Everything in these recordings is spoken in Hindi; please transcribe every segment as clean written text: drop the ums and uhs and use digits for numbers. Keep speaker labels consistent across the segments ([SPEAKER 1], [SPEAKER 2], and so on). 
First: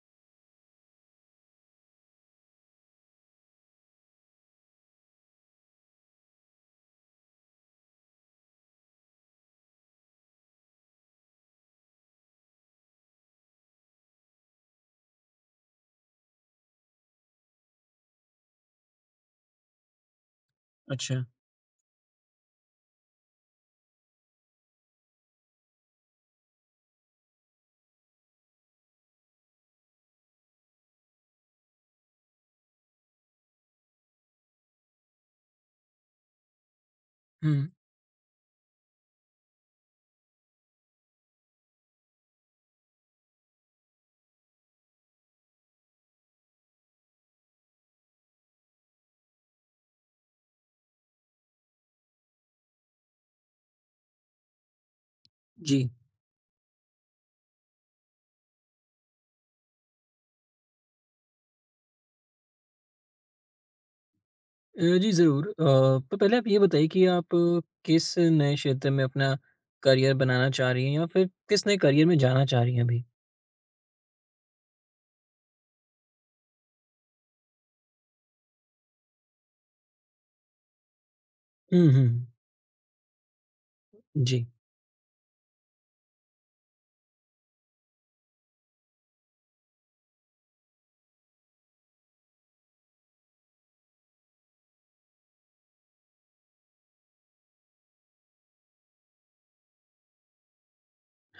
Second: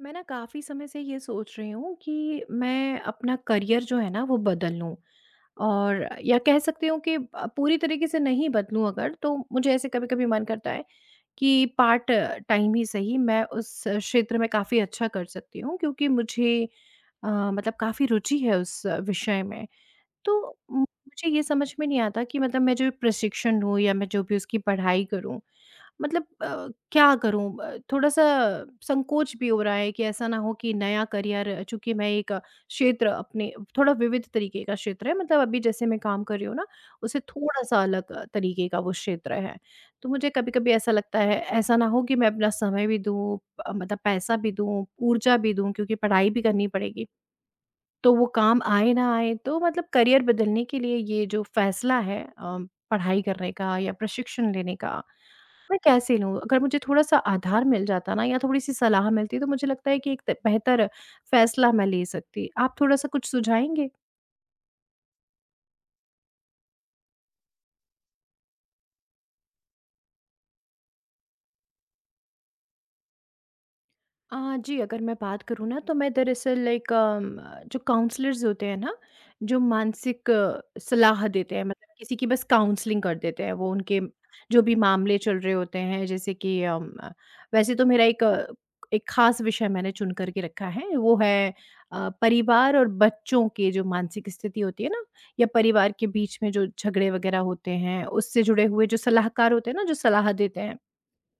[SPEAKER 1] मैं ना काफ़ी समय से ये सोच रही हूँ कि मैं अपना करियर जो है ना वो बदल लूँ और या कह सकती हूँ कि पूरी तरीके से नहीं बदलूँ। अगर तो मुझे ऐसे कभी कभी मन करता है कि पार्ट टाइम ही सही मैं उस क्षेत्र में काफ़ी अच्छा कर सकती हूँ, क्योंकि मुझे अ, मतलब काफ़ी रुचि है उस विषय में। तो मु
[SPEAKER 2] अच्छा,
[SPEAKER 1] मुझे ये समझ में नहीं आता कि मतलब मैं जो प्रशिक्षण लूँ या मैं जो भी उसकी पढ़ाई करूँ, मतलब क्या करूँ? थोड़ा-सा संकोच भी हो रहा है कि ऐसा ना हो कि नया करियर, चूँकि मैं एक क्षेत्र अपने थोड़ा विविध तरीके का क्षेत्र है, मतलब अभी जैसे मैं काम कर रही हूँ ना, उससे
[SPEAKER 2] हुँ,
[SPEAKER 1] थोड़ा-सा अलग तरीके का वो क्षेत्र है। तो मुझे कभी-कभी ऐसा लगता है, ऐसा ना हो कि मैं अपना समय भी दूँ, मतलब पैसा भी दूँ, ऊर्जा भी दूँ, क्योंकि पढ़ाई भी करनी पड़ेगी। तो वो काम आए ना आए तो मतलब करियर बदलने के लिए ये जो फ़ैसला है पढ़ाई करने का या प्रशिक्षण लेने का, मैं
[SPEAKER 2] जी।
[SPEAKER 1] कैसे लूँ? अगर मुझे थोड़ा-सा आधार मिल जाता ना या थोड़ी-सी सलाह मिलती तो मुझे लगता है कि एक त बेहतर फ़ैसला मैं ले सकती। आप थोड़ा-सा कुछ सुझाएँगे?
[SPEAKER 2] जी, ज़रूर। तो पहले आप ये बताइए कि आप किस नए क्षेत्र में अपना करियर बनाना चाह रही हैं या फिर किस नए करियर में जाना चाह रही हैं अभी?
[SPEAKER 1] जी, अगर मैं बात करूँ ना तो मैं दरअसल लाइक जो काउंसलर्स होते हैं ना, जो मानसिक सलाह देते हैं,
[SPEAKER 2] हुँ,
[SPEAKER 1] मतलब
[SPEAKER 2] हुँ,
[SPEAKER 1] किसी की बस काउंसलिंग कर देते हैं, वो उनके
[SPEAKER 2] जी।
[SPEAKER 1] जो भी मामले चल रहे होते हैं जैसे कि वैसे तो मेरा एक ख़ास विषय मैंने चुन कर के रखा है, वो है परिवार और बच्चों के जो मानसिक स्थिति होती है ना, या परिवार के बीच में जो झगड़े वग़ैरह होते हैं, उससे जुड़े हुए जो सलाहकार होते हैं ना, जो सलाह देते हैं।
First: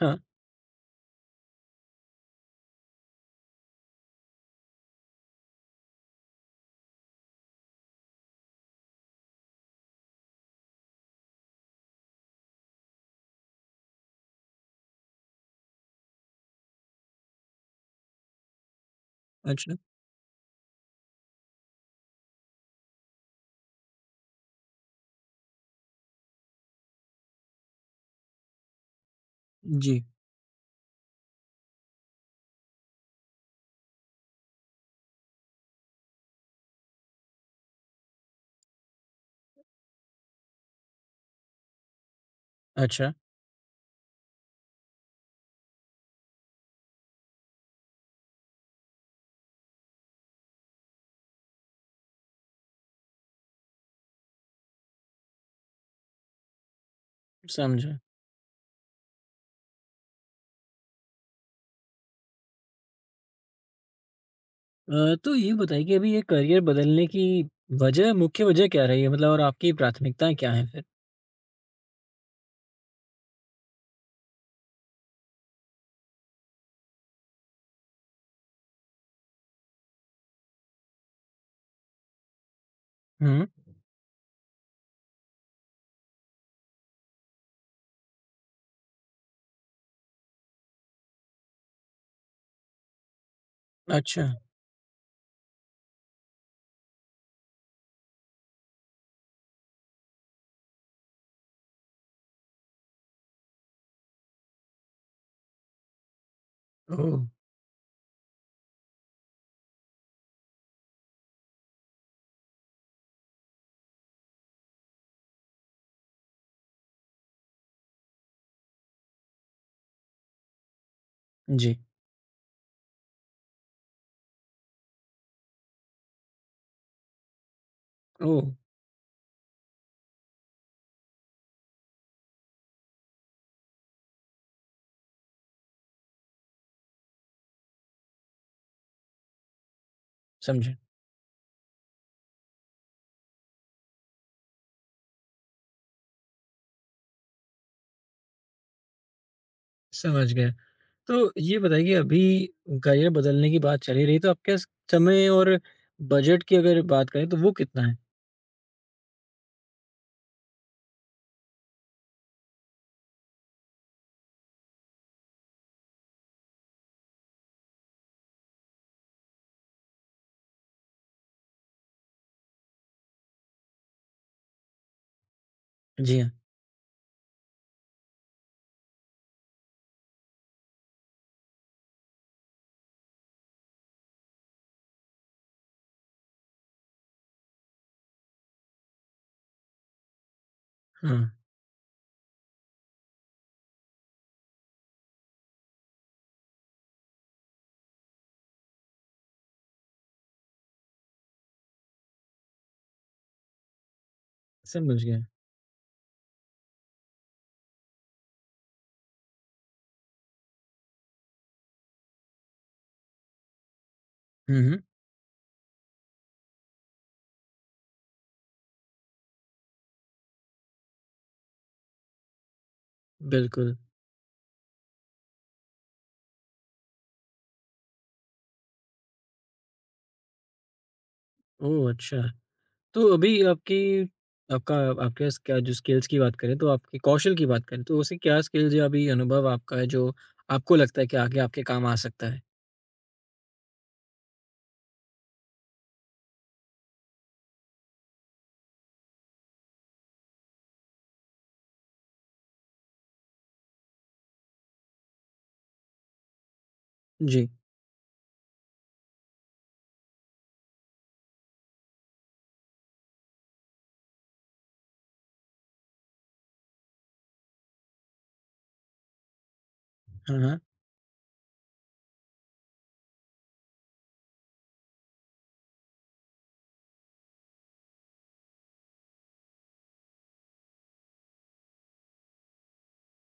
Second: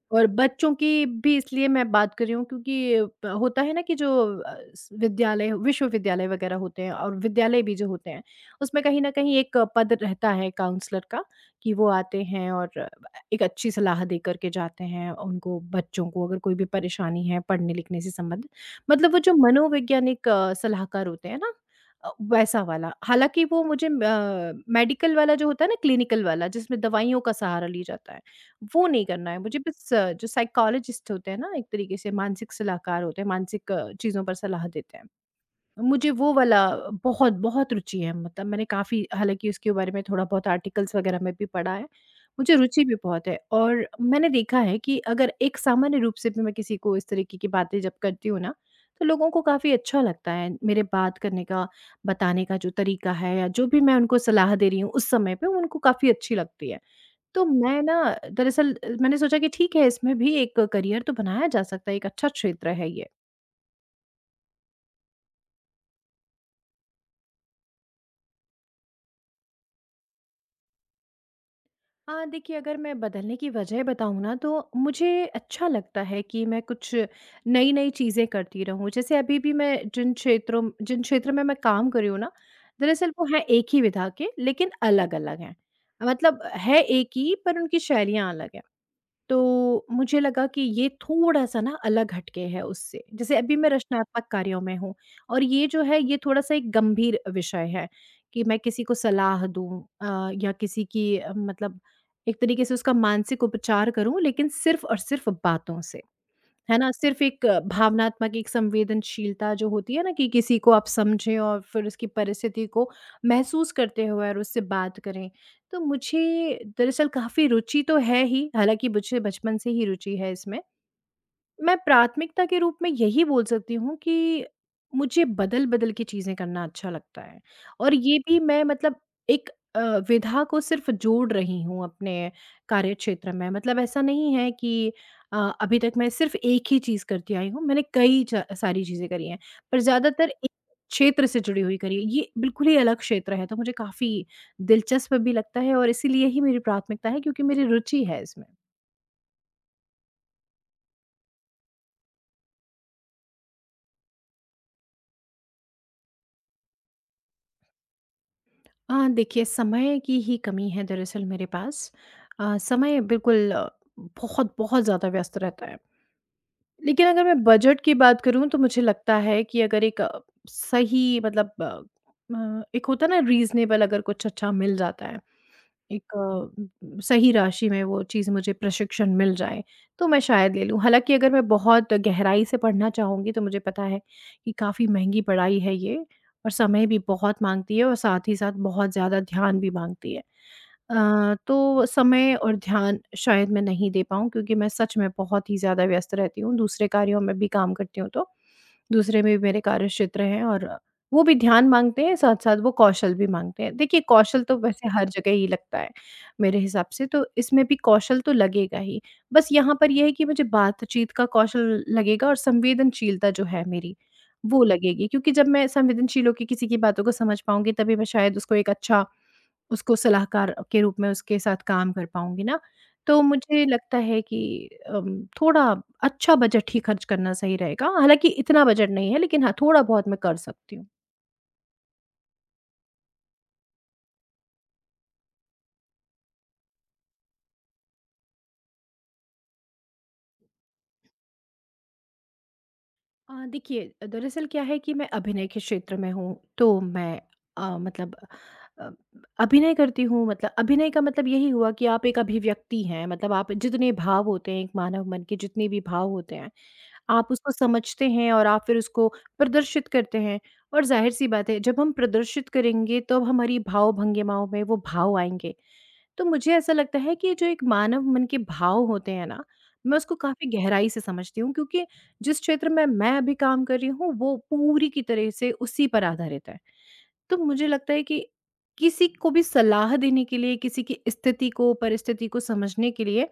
[SPEAKER 2] हाँ,
[SPEAKER 1] और बच्चों की भी इसलिए मैं बात कर रही हूँ क्योंकि होता है ना कि जो विद्यालय विश्वविद्यालय वगैरह होते हैं, और विद्यालय भी जो होते हैं उसमें कहीं ना कहीं एक पद रहता है काउंसलर का कि वो आते हैं और एक अच्छी सलाह दे करके जाते हैं उनको। बच्चों को अगर कोई भी परेशानी है पढ़ने लिखने से संबंधित, मतलब वो जो
[SPEAKER 2] अच्छा,
[SPEAKER 1] मनोवैज्ञानिक सलाहकार होते हैं ना, वैसा वाला। हालांकि वो मुझे मेडिकल वाला जो होता है ना, क्लिनिकल वाला जिसमें दवाइयों का सहारा लिया जाता है, वो नहीं करना है मुझे। बस
[SPEAKER 2] जी,
[SPEAKER 1] जो साइकोलॉजिस्ट होते हैं ना, एक तरीके से मानसिक सलाहकार होते हैं, मानसिक चीज़ों पर सलाह देते हैं, मुझे वो वाला। बहुत बहुत रुचि है, मतलब मैंने काफ़ी, हालाँकि उसके बारे में थोड़ा बहुत आर्टिकल्स वगैरह में भी पढ़ा है। मुझे रुचि भी
[SPEAKER 2] अच्छा,
[SPEAKER 1] बहुत है और मैंने देखा है कि अगर एक सामान्य रूप से भी मैं किसी को इस तरीके की बातें जब करती हूँ ना, तो लोगों को काफ़ी अच्छा लगता है मेरे बात करने का, बताने का जो तरीका है या जो भी मैं उनको सलाह दे रही हूँ उस समय पे उनको काफ़ी अच्छी लगती है। तो मैं ना
[SPEAKER 2] समझा।
[SPEAKER 1] दरअसल मैंने सोचा कि ठीक है इसमें भी एक करियर तो बनाया जा सकता है, एक अच्छा क्षेत्र है ये।
[SPEAKER 2] तो ये बताइए कि अभी ये करियर बदलने की वजह मुख्य वजह क्या रही है मतलब और आपकी प्राथमिकताएँ क्या हैं फिर?
[SPEAKER 1] हाँ, देखिए, अगर मैं बदलने की वजह बताऊँ ना तो मुझे अच्छा लगता है कि मैं कुछ नई-नई चीज़ें करती रहूँ। जैसे अभी भी मैं जिन क्षेत्र में मैं काम कर रही हूँ ना, दरअसल वो हैं
[SPEAKER 2] हुँ,
[SPEAKER 1] एक ही विधा के लेकिन अलग-अलग हैं। मतलब है एक ही, पर उनकी शैलियाँ अलग हैं। तो मुझे लगा कि ये थोड़ा-सा ना अलग हट के है उससे। जैसे अभी मैं
[SPEAKER 2] अच्छा,
[SPEAKER 1] रचनात्मक कार्यों में हूँ और ये जो है ये थोड़ा-सा एक गंभीर विषय है कि मैं किसी को सलाह दूँ, या किसी की मतलब एक तरीके से उसका मानसिक उपचार करूँ, लेकिन सिर्फ़ और सिर्फ़ बातों से। है ना?
[SPEAKER 2] ओह!
[SPEAKER 1] सिर्फ़ एक भावनात्मक एक संवेदनशीलता जो होती है ना कि किसी को आप समझें और फिर उसकी परिस्थिति को महसूस करते हुए और उससे बात करें। तो मुझे दरअसल काफ़ी रुचि तो है ही, हालाँकि मुझे बचपन से ही रुचि है इसमें। मैं
[SPEAKER 2] जी,
[SPEAKER 1] प्राथमिकता के रूप में यही बोल सकती हूँ कि मुझे बदल-बदल के चीज़ें करना अच्छा लगता है और ये भी
[SPEAKER 2] ओह!
[SPEAKER 1] मैं मतलब एक अ, विधा को सिर्फ़ जोड़ रही हूँ अपने कार्यक्षेत्र में। मतलब ऐसा नहीं है कि अभी तक मैं सिर्फ़ एक ही चीज़ करती आई हूँ, मैंने कई च सारी चीज़ें करी हैं, पर ज़्यादातर एक
[SPEAKER 2] समझा,
[SPEAKER 1] क्षेत्र से जुड़ी हुई करी है। ये बिल्कुल ही अलग क्षेत्र है, तो मुझे काफ़ी दिलचस्प भी लगता है और इसीलिए ही मेरी प्राथमिकता है क्योंकि मेरी रुचि है इसमें।
[SPEAKER 2] समझ गया। तो ये बताइए कि अभी करियर बदलने की बात चली रही तो आपके समय और बजट की अगर बात करें तो वो कितना है?
[SPEAKER 1] देखिए, समय की ही कमी है दरअसल मेरे पास। समय बिल्कुल बहुत, बहुत ज़्यादा व्यस्त रहता है। लेकिन अगर मैं बजट की बात करूँ तो मुझे लगता है कि अगर एक सही मतलब एक होता है ना रीज़नेबल, अगर कुछ अच्छा मिल जाता है, एक
[SPEAKER 2] जी हाँ।
[SPEAKER 1] सही राशि में वो चीज़ मुझे प्रशिक्षण मिल जाए, तो मैं शायद ले लूँ। हालाँकि अगर मैं बहुत गहराई से पढ़ना चाहूँगी तो मुझे पता है कि काफ़ी महँगी पढ़ाई है ये और समय भी बहुत माँगती है और साथ ही साथ बहुत ज़्यादा ध्यान भी माँगती है।
[SPEAKER 2] हाँ,
[SPEAKER 1] तो समय और ध्यान शायद मैं नहीं दे पाऊँ, क्योंकि मैं सच में बहुत ही ज़्यादा व्यस्त रहती हूँ, दूसरे कार्यों में भी काम करती हूँ तो, दूसरे में भी मेरे कार्यक्षेत्र हैं और वो भी ध्यान माँगते हैं, साथ-साथ वो कौशल भी माँगते हैं। देखिए, कौशल तो वैसे
[SPEAKER 2] समझ
[SPEAKER 1] हर
[SPEAKER 2] गया।
[SPEAKER 1] जगह ही लगता है, मेरे हिसाब से तो इसमें भी कौशल तो लगेगा ही। बस यहाँ पर ये है कि मुझे बातचीत का कौशल लगेगा और संवेदनशीलता जो है मेरी,
[SPEAKER 2] हुँ,
[SPEAKER 1] वो
[SPEAKER 2] हुँ,
[SPEAKER 1] लगेगी, क्योंकि जब मैं संवेदनशील होके किसी की बातों को समझ पाऊँगी तभी मैं शायद उसको एक अच्छा उसको सलाहकार के रूप में उसके साथ काम कर पाऊँगी ना, तो मुझे
[SPEAKER 2] बिल्कुल।
[SPEAKER 1] लगता है कि थोड़ा अच्छा बजट ही खर्च करना सही रहेगा। हालाँकि इतना बजट नहीं है, लेकिन हाँ, थोड़ा-बहुत मैं कर सकती हूँ।
[SPEAKER 2] ओह! अच्छा। तो अभी आपकी आपका आपके पास क्या जो स्किल्स की बात करें तो आपके कौशल की बात करें तो उसे क्या स्किल्स या अभी अनुभव आपका है जो आपको लगता है कि आगे आपके काम आ सकता है?
[SPEAKER 1] देखिए, दरअसल क्या है कि मैं अभिनय के क्षेत्र में हूँ, तो मैं मतलब अ, अभिनय करती हूँ, मतलब अभिनय का मतलब यही हुआ कि आप एक अभिव्यक्ति हैं, मतलब आप जितने भाव होते हैं एक मानव मन के, जितने भी भाव होते हैं, आप
[SPEAKER 2] जी।
[SPEAKER 1] उसको समझते हैं और आप फिर उसको प्रदर्शित करते हैं। और ज़ाहिर-सी बात है, जब हम प्रदर्शित करेंगे, तब हमारी भाव भंगिमाओं में वो भाव आएँगे। तो मुझे ऐसा लगता है कि जो एक मानव मन के भाव होते हैं ना, मैं उसको
[SPEAKER 2] हाँ,
[SPEAKER 1] काफ़ी
[SPEAKER 2] हाँ।
[SPEAKER 1] गहराई से समझती हूँ, क्योंकि जिस क्षेत्र में मैं अभी काम कर रही हूँ, वो पूरी की तरह से उसी पर आधारित है। तो मुझे लगता है कि किसी को भी सलाह देने के लिए, किसी की स्थिति को, परिस्थिति को समझने के लिए,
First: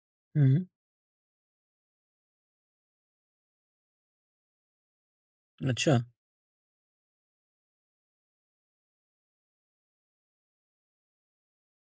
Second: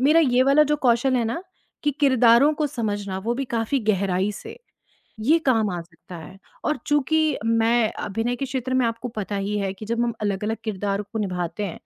[SPEAKER 1] मेरा ये
[SPEAKER 2] हुँ,
[SPEAKER 1] वाला
[SPEAKER 2] हुँ।
[SPEAKER 1] जो कौशल है ना, कि किरदारों को समझना, वो भी काफ़ी गहराई से, ये काम आ
[SPEAKER 2] अच्छा।
[SPEAKER 1] सकता है। और चूँकि मैं अभिनय के क्षेत्र में, आपको पता ही है कि जब हम अलग-अलग किरदारों को निभाते हैं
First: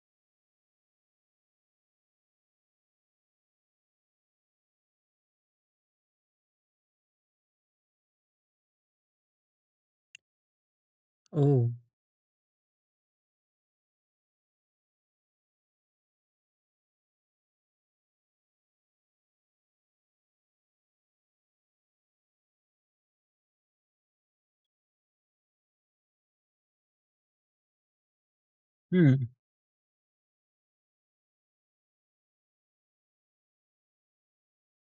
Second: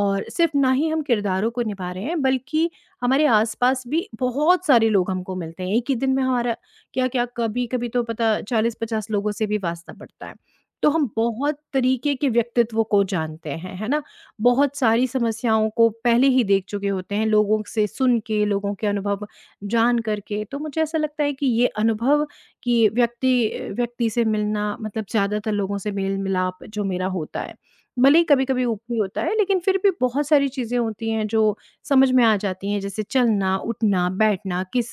[SPEAKER 1] और सिर्फ़ ना ही हम किरदारों को निभा रहे हैं बल्कि हमारे आस-पास भी बहुत सारे लोग हमको मिलते हैं। एक ही दिन में हमारा क्या-क्या, कभी-कभी तो पता 40-50 लोगों से भी वास्ता पड़ता है। तो हम बहुत
[SPEAKER 2] ओह!
[SPEAKER 1] तरीके के व्यक्तित्व को जानते हैं, है ना? बहुत सारी समस्याओं को पहले ही देख चुके होते हैं, लोगों से सुन के, लोगों के अनुभव जान कर के। तो मुझे ऐसा लगता है कि ये अनुभव कि व्यक्ति से मिलना, मतलब ज़्यादातर लोगों से मेल-मिलाप जो मेरा होता है। भले ही कभी-कभी ऊपरी होता
[SPEAKER 2] हुँ,
[SPEAKER 1] है, लेकिन फिर भी बहुत सारी चीज़ें होती हैं जो समझ में आ जाती हैं, जैसे चलना, उठना, बैठना, किस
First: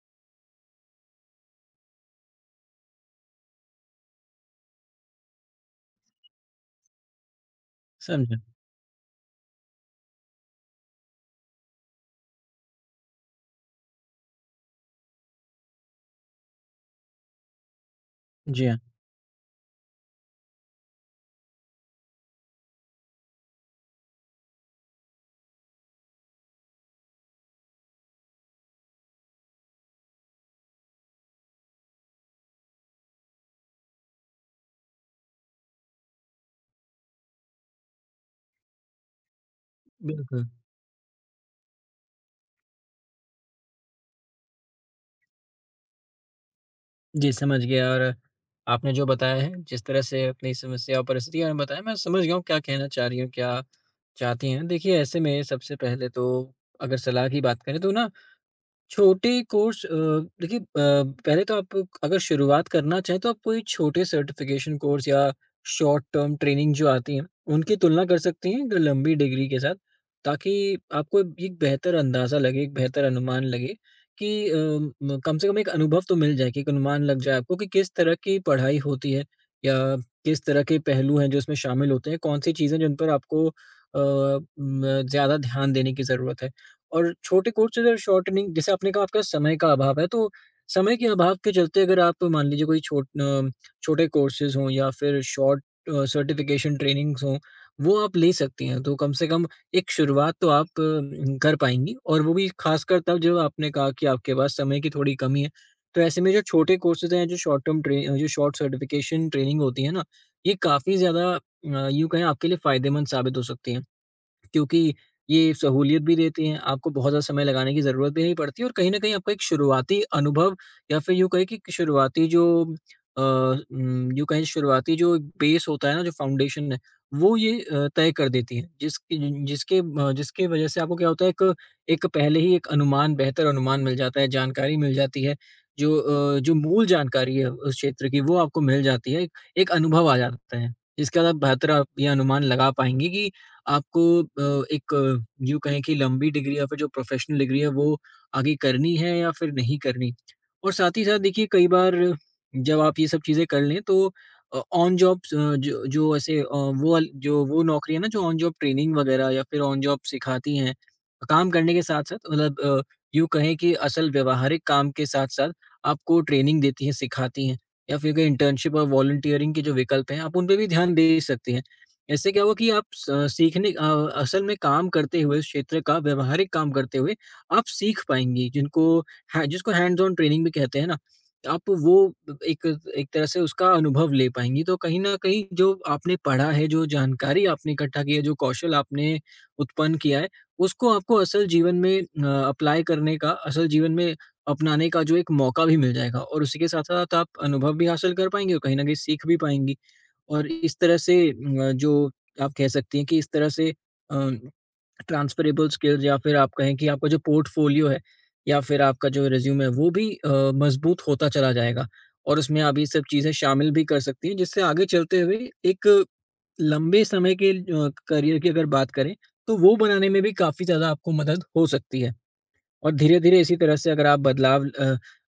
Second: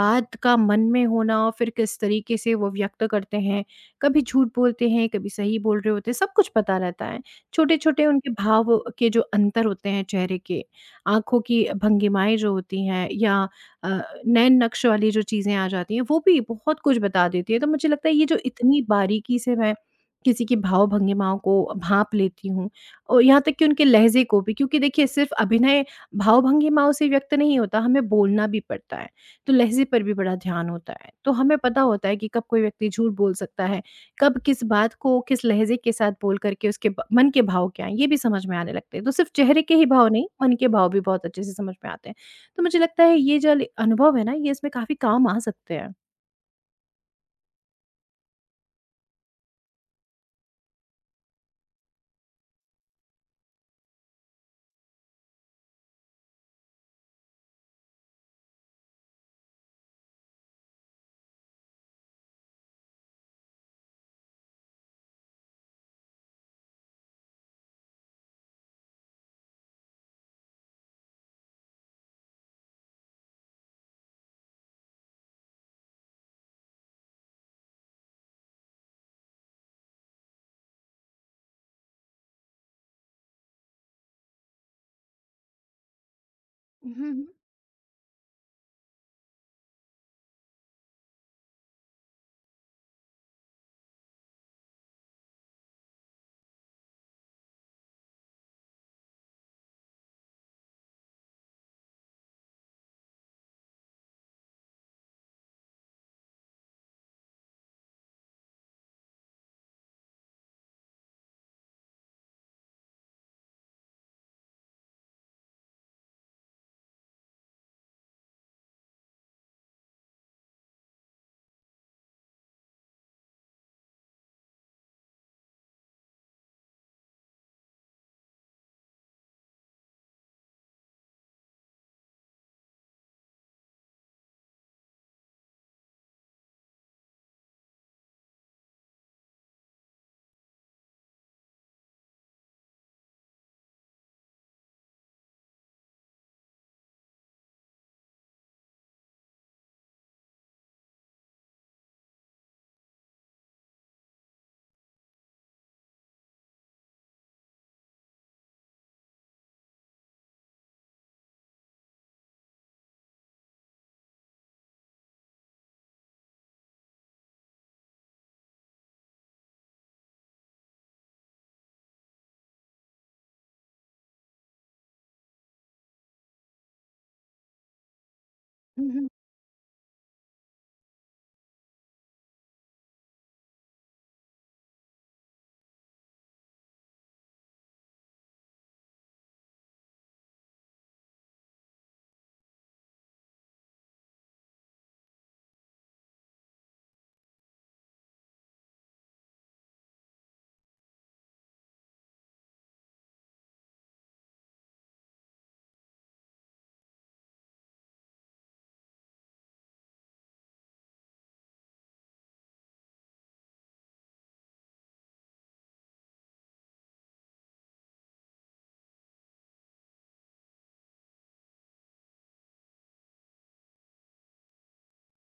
[SPEAKER 1] बात का मन में होना और फिर किस तरीके से वो व्यक्त करते हैं। कभी झूठ बोलते हैं, कभी सही बोल रहे होते हैं, सब कुछ पता रहता है। छोटे-छोटे उनके
[SPEAKER 2] समझा।
[SPEAKER 1] भाव के जो अंतर होते हैं चेहरे के, आँखों की भंगिमाएँ जो होती हैं या अ, नैन नक्श वाली जो चीज़ें आ जाती हैं, वो भी बहुत कुछ बता देती है। तो मुझे लगता है ये जो
[SPEAKER 2] जी हाँ,
[SPEAKER 1] इतनी बारीकी से मैं किसी की भाव-भंगिमाओं को भाँप लेती हूँ और यहाँ तक कि उनके लहज़े को भी, क्योंकि देखिए सिर्फ़ अभिनय भाव-भंगिमाओं से व्यक्त नहीं होता, हमें बोलना भी पड़ता है। तो लहज़े पर भी बड़ा ध्यान होता है। तो हमें पता होता है कि कब कोई व्यक्ति झूठ बोल सकता है, कब किस बात को किस लहज़े के साथ बोल कर के उसके ब मन के भाव क्या हैं, ये भी समझ में आने लगते हैं। तो सिर्फ़ चेहरे के ही भाव नहीं,
[SPEAKER 2] बिल्कुल।
[SPEAKER 1] मन के भाव भी बहुत अच्छे से समझ में आते हैं। तो मुझे लगता है ये जो ल अनुभव है ना, ये इसमें काफ़ी काम आ सकते हैं।
[SPEAKER 2] जी, समझ गया और आपने जो बताया है, जिस तरह से अपनी समस्या और परिस्थिति के बारे में बताया, मैं समझ गया हूँ क्या कहना चाह रही हैं, क्या चाहती हैं। देखिए, ऐसे में सबसे पहले तो अगर सलाह की बात करें तो ना छोटे कोर्स अ, देखिए, पहले तो आप अगर शुरुआत करना चाहें तो आप कोई छोटे सर्टिफिकेशन कोर्स या शॉर्ट टर्म ट्रेनिंग जो आती हैं उनकी तुलना कर सकती हैं एक लंबी डिग्री के साथ, ताकि आपको एक बेहतर अंदाज़ा लगे, एक बेहतर अनुमान लगे कि कम से कम एक अनुभव तो मिल जाए, कि एक अनुमान लग जाए आपको कि किस तरह की पढ़ाई होती है या किस तरह के पहलू हैं जो इसमें शामिल होते हैं, कौन सी चीज़ें जिन पर आपको ज़्यादा ध्यान देने की ज़रूरत है।
[SPEAKER 1] हुँ,
[SPEAKER 2] और
[SPEAKER 1] हुँ।
[SPEAKER 2] छोटे कोर्सेज़ और शॉर्टनिंग, जैसे आपने कहा आपका समय का अभाव है, तो समय के अभाव के चलते अगर आप मान लीजिए कोई छोटे कोर्सेज़ हों या फिर शॉर्ट सर्टिफ़िकेशन ट्रेनिंग्स हों, वो आप ले सकती हैं। तो कम से कम एक शुरुआत तो आप कर पाएँगी और वो भी ख़ासकर तब, जब आपने कहा कि आपके पास समय की थोड़ी कमी है। तो ऐसे में जो छोटे कोर्सेज़ हैं, जो शॉर्ट टर्म ट्रे जो शॉर्ट सर्टिफ़िकेशन ट्रेनिंग होती है ना, ये काफ़ी ज़्यादा, यूँ कहें आपके लिए फ़ायदेमंद साबित हो सकती हैं। क्योंकि ये सहूलियत भी देती हैं, आपको बहुत ज़्यादा समय लगाने की ज़रूरत भी नहीं पड़ती और कहीं न कहीं आपका एक शुरुआती अनुभव या फिर यूँ कहें कि शुरुआती जो यूँ कहें शुरुआती जो बेस होता है ना, जो फाउंडेशन है, वो ये तय कर देती है। जिसकी जिन जिसके अ, जिसकी वजह से आपको क्या होता है, एक एक पहले ही एक अनुमान, बेहतर अनुमान मिल जाता है, जानकारी मिल जाती है, जो जो मूल जानकारी है उस क्षेत्र की वो आपको मिल जाती है, एक एक अनुभव आ जाता है। जिसके बाद आप ये अनुमान लगा पाएँगे कि आपको एक, यूँ कहें कि लंबी डिग्री या फिर जो प्रोफ़ेशनल डिग्री है वो आगे करनी है या फिर नहीं करनी। और साथ ही साथ देखिए कई बार जब आप ये सब चीज़ें कर लें तो अ, ऑन जॉब स जो जो ऐसे, वो वाल जो वो नौकरी है ना, जो ऑन जॉब ट्रेनिंग वग़ैरह या फिर ऑन जॉब सिखाती हैं, काम करने के साथ-साथ, मतलब यूँ कहें कि असल व्यावहारिक काम के साथ-साथ आपको ट्रेनिंग देती हैं, सिखाती हैं, या फिर अगर इंटर्नशिप और वॉलंटियरिंग के जो विकल्प हैं, आप उन पे भी ध्यान दे सकते हैं। इससे क्या हुआ कि आप असल में काम करते हुए, उस क्षेत्र का व्यावहारिक काम करते हुए आप सीख पाएँगे, जिनको
[SPEAKER 1] हुँ, हुँ।
[SPEAKER 2] है जिसको हैंड्स ऑन ट्रेनिंग भी कहते हैं ना, आप वो एक एक तरह से उसका अनुभव ले पाएँगी। तो कहीं न कहीं जो आपने पढ़ा है, जो जानकारी आपने इकट्ठा की है, जो कौशल आपने उत्पन्न किया है, उसको आपको असल जीवन में अप्लाई करने का, असल जीवन में अपनाने का जो एक मौका भी मिल जाएगा और उसी के साथ-साथ आप अनुभव भी हासिल कर पाएँगे और कहीं न कहीं सीख भी पाएँगी। और इस तरह से जो आप कह सकती हैं कि इस तरह से ट्रांसफरेबल स्किल्स या फिर आप कहें कि आपका जो पोर्टफोलियो है या फिर आपका जो रिज्यूम है वो भी मजबूत होता चला जाएगा और उसमें आप ये सब चीज़ें शामिल भी कर सकती हैं, जिससे आगे चलते हुए एक लंबे समय के करियर की अगर बात करें तो वो बनाने में भी काफ़ी ज़्यादा आपको मदद हो सकती है। और धीरे-धीरे इसी तरह से अगर आप बदलाव अ,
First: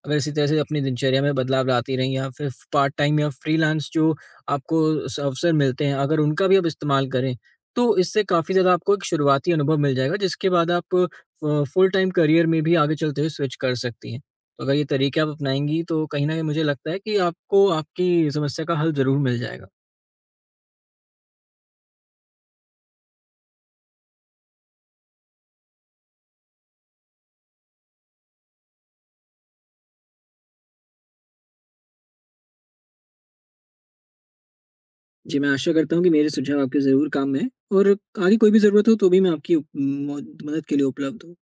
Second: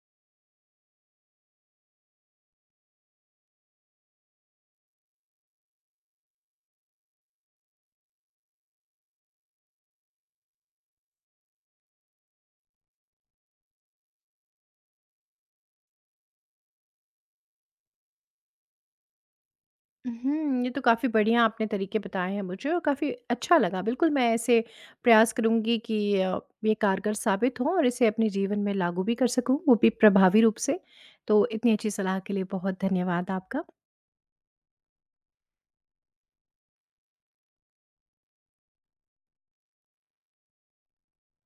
[SPEAKER 2] अगर इसी तरह से अपनी दिनचर्या में बदलाव लाती रहीं या फिर पार्ट टाइम या फ्रीलांस जो आपको स अवसर मिलते हैं, अगर उनका भी आप इस्तेमाल करें, तो इससे काफ़ी ज़्यादा आपको एक शुरुआती अनुभव मिल जाएगा, जिसके बाद आप फुल टाइम करियर में भी आगे चलते हुए स्विच कर सकती हैं। तो अगर ये तरीके आप अपनाएँगी, तो कहीं न कहीं मुझे लगता है कि आपको आपकी समस्या का हल ज़रूर मिल जाएगा।
[SPEAKER 1] उहुँ, ये तो काफ़ी बढ़िया आपने तरीके बताए हैं मुझे और काफ़ी अच्छा लगा। बिल्कुल, मैं ऐसे प्रयास करूँगी कि ये कारगर साबित हो और इसे अपने जीवन में लागू भी कर सकूँ, वो भी प्रभावी रूप से। तो इतनी अच्छी सलाह के लिए बहुत धन्यवाद आपका।
[SPEAKER 2] जी, मैं आशा करता हूँ कि मेरे सुझाव आपके ज़रूर काम में आएँ और आगे कोई भी ज़रूरत हो तो भी मैं आपकी मद मदद के लिए उपलब्ध हूँ।